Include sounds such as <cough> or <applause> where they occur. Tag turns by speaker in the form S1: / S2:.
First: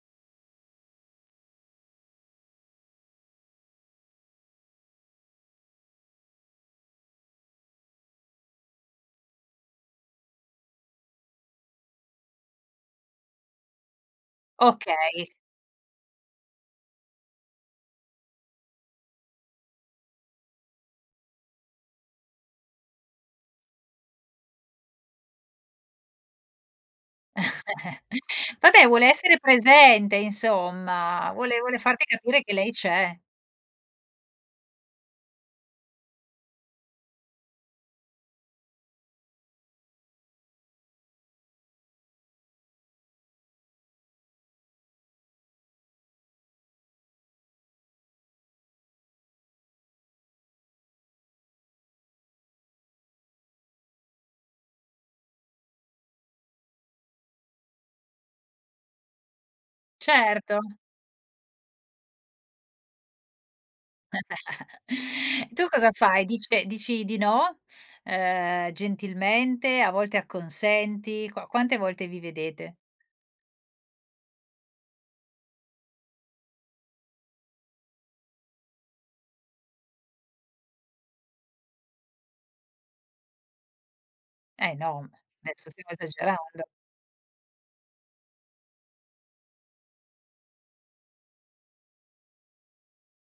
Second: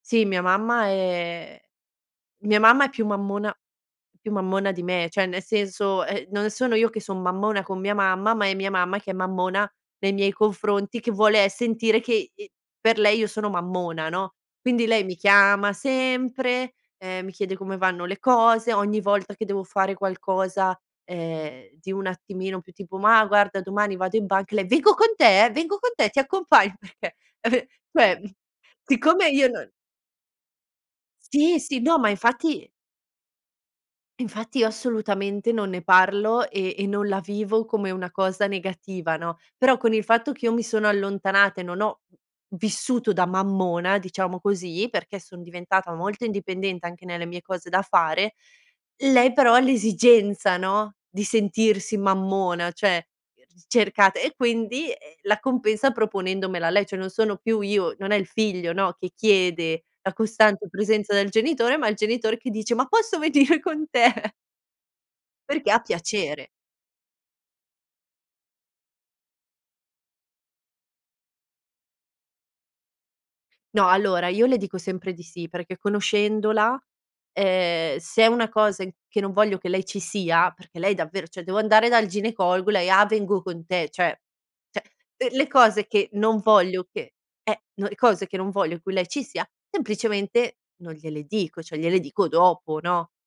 S1: Sì, mia mamma è mia mamma è più mammona più mammona di me, cioè, nel senso, eh, non sono io che sono mammona con mia mamma, ma è mia mamma che è mammona nei miei confronti, che vuole, eh, sentire che, ehm, per lei io sono mammona, no. Quindi lei mi
S2: Okay.
S1: chiama sempre, ehm, mi chiede come vanno le cose. Ogni volta che devo fare qualcosa, ehm, di un attimino più tipo: "Mà guarda, domani vado in banca", e lei: "Vengo con te? Vengo con te, ti accompagn" perchè, eh, ve
S2: <chuckles>
S1: cioè, mhmm,
S2: Vabbè, vuole
S1: siccome
S2: essere
S1: io non
S2: presente insomma,
S1: Sì,
S2: vuole vuole
S1: sì. No,
S2: farti
S1: ma
S2: capire che
S1: infatti
S2: lei c'è.
S1: infatti io assolutamente non ne parlo e e non la vivo come una cosa negativa, no. Però con il fatto che io mi sono allontanata e non ho vissuto da mammona, diciamo così, perché sono diventata molto indipendente anche nelle mie cose da fare, lei però ha l'esigenza, no, di sentirsi mammona, cioè, cercata, e quindi la compensa proponendomela lei. Cioè non sono più io, non è il figlio, no, che chiede la
S2: Certo.
S1: costante presenza del genitore, ma il genitore che dice: "Ma posso venire con te?" <chuckles>
S2: <chuckles> E tu
S1: Perché ha
S2: cosa fai?
S1: piacere.
S2: Dice dici di no, ehm, gentilmente? A volte acconsenti? Qua quante volte vi vedete?
S1: No, allora, io le dico sempre di sì, perché conoscendola, ehm, se è una cosa in che non voglio che lei ci sia, perché lei davvero, cioè, devo andare dal ginecologo, lei: "Ah, vengo con te." Cioè,
S2: Eh
S1: cioè,
S2: no, m
S1: l le
S2: adesso
S1: cose
S2: stiamo
S1: che non
S2: esagerando.
S1: voglio che eh, no le cose in cui non voglio che lei ci sia, semplicemente non gliele dico, cioè gliele dico dopo, no?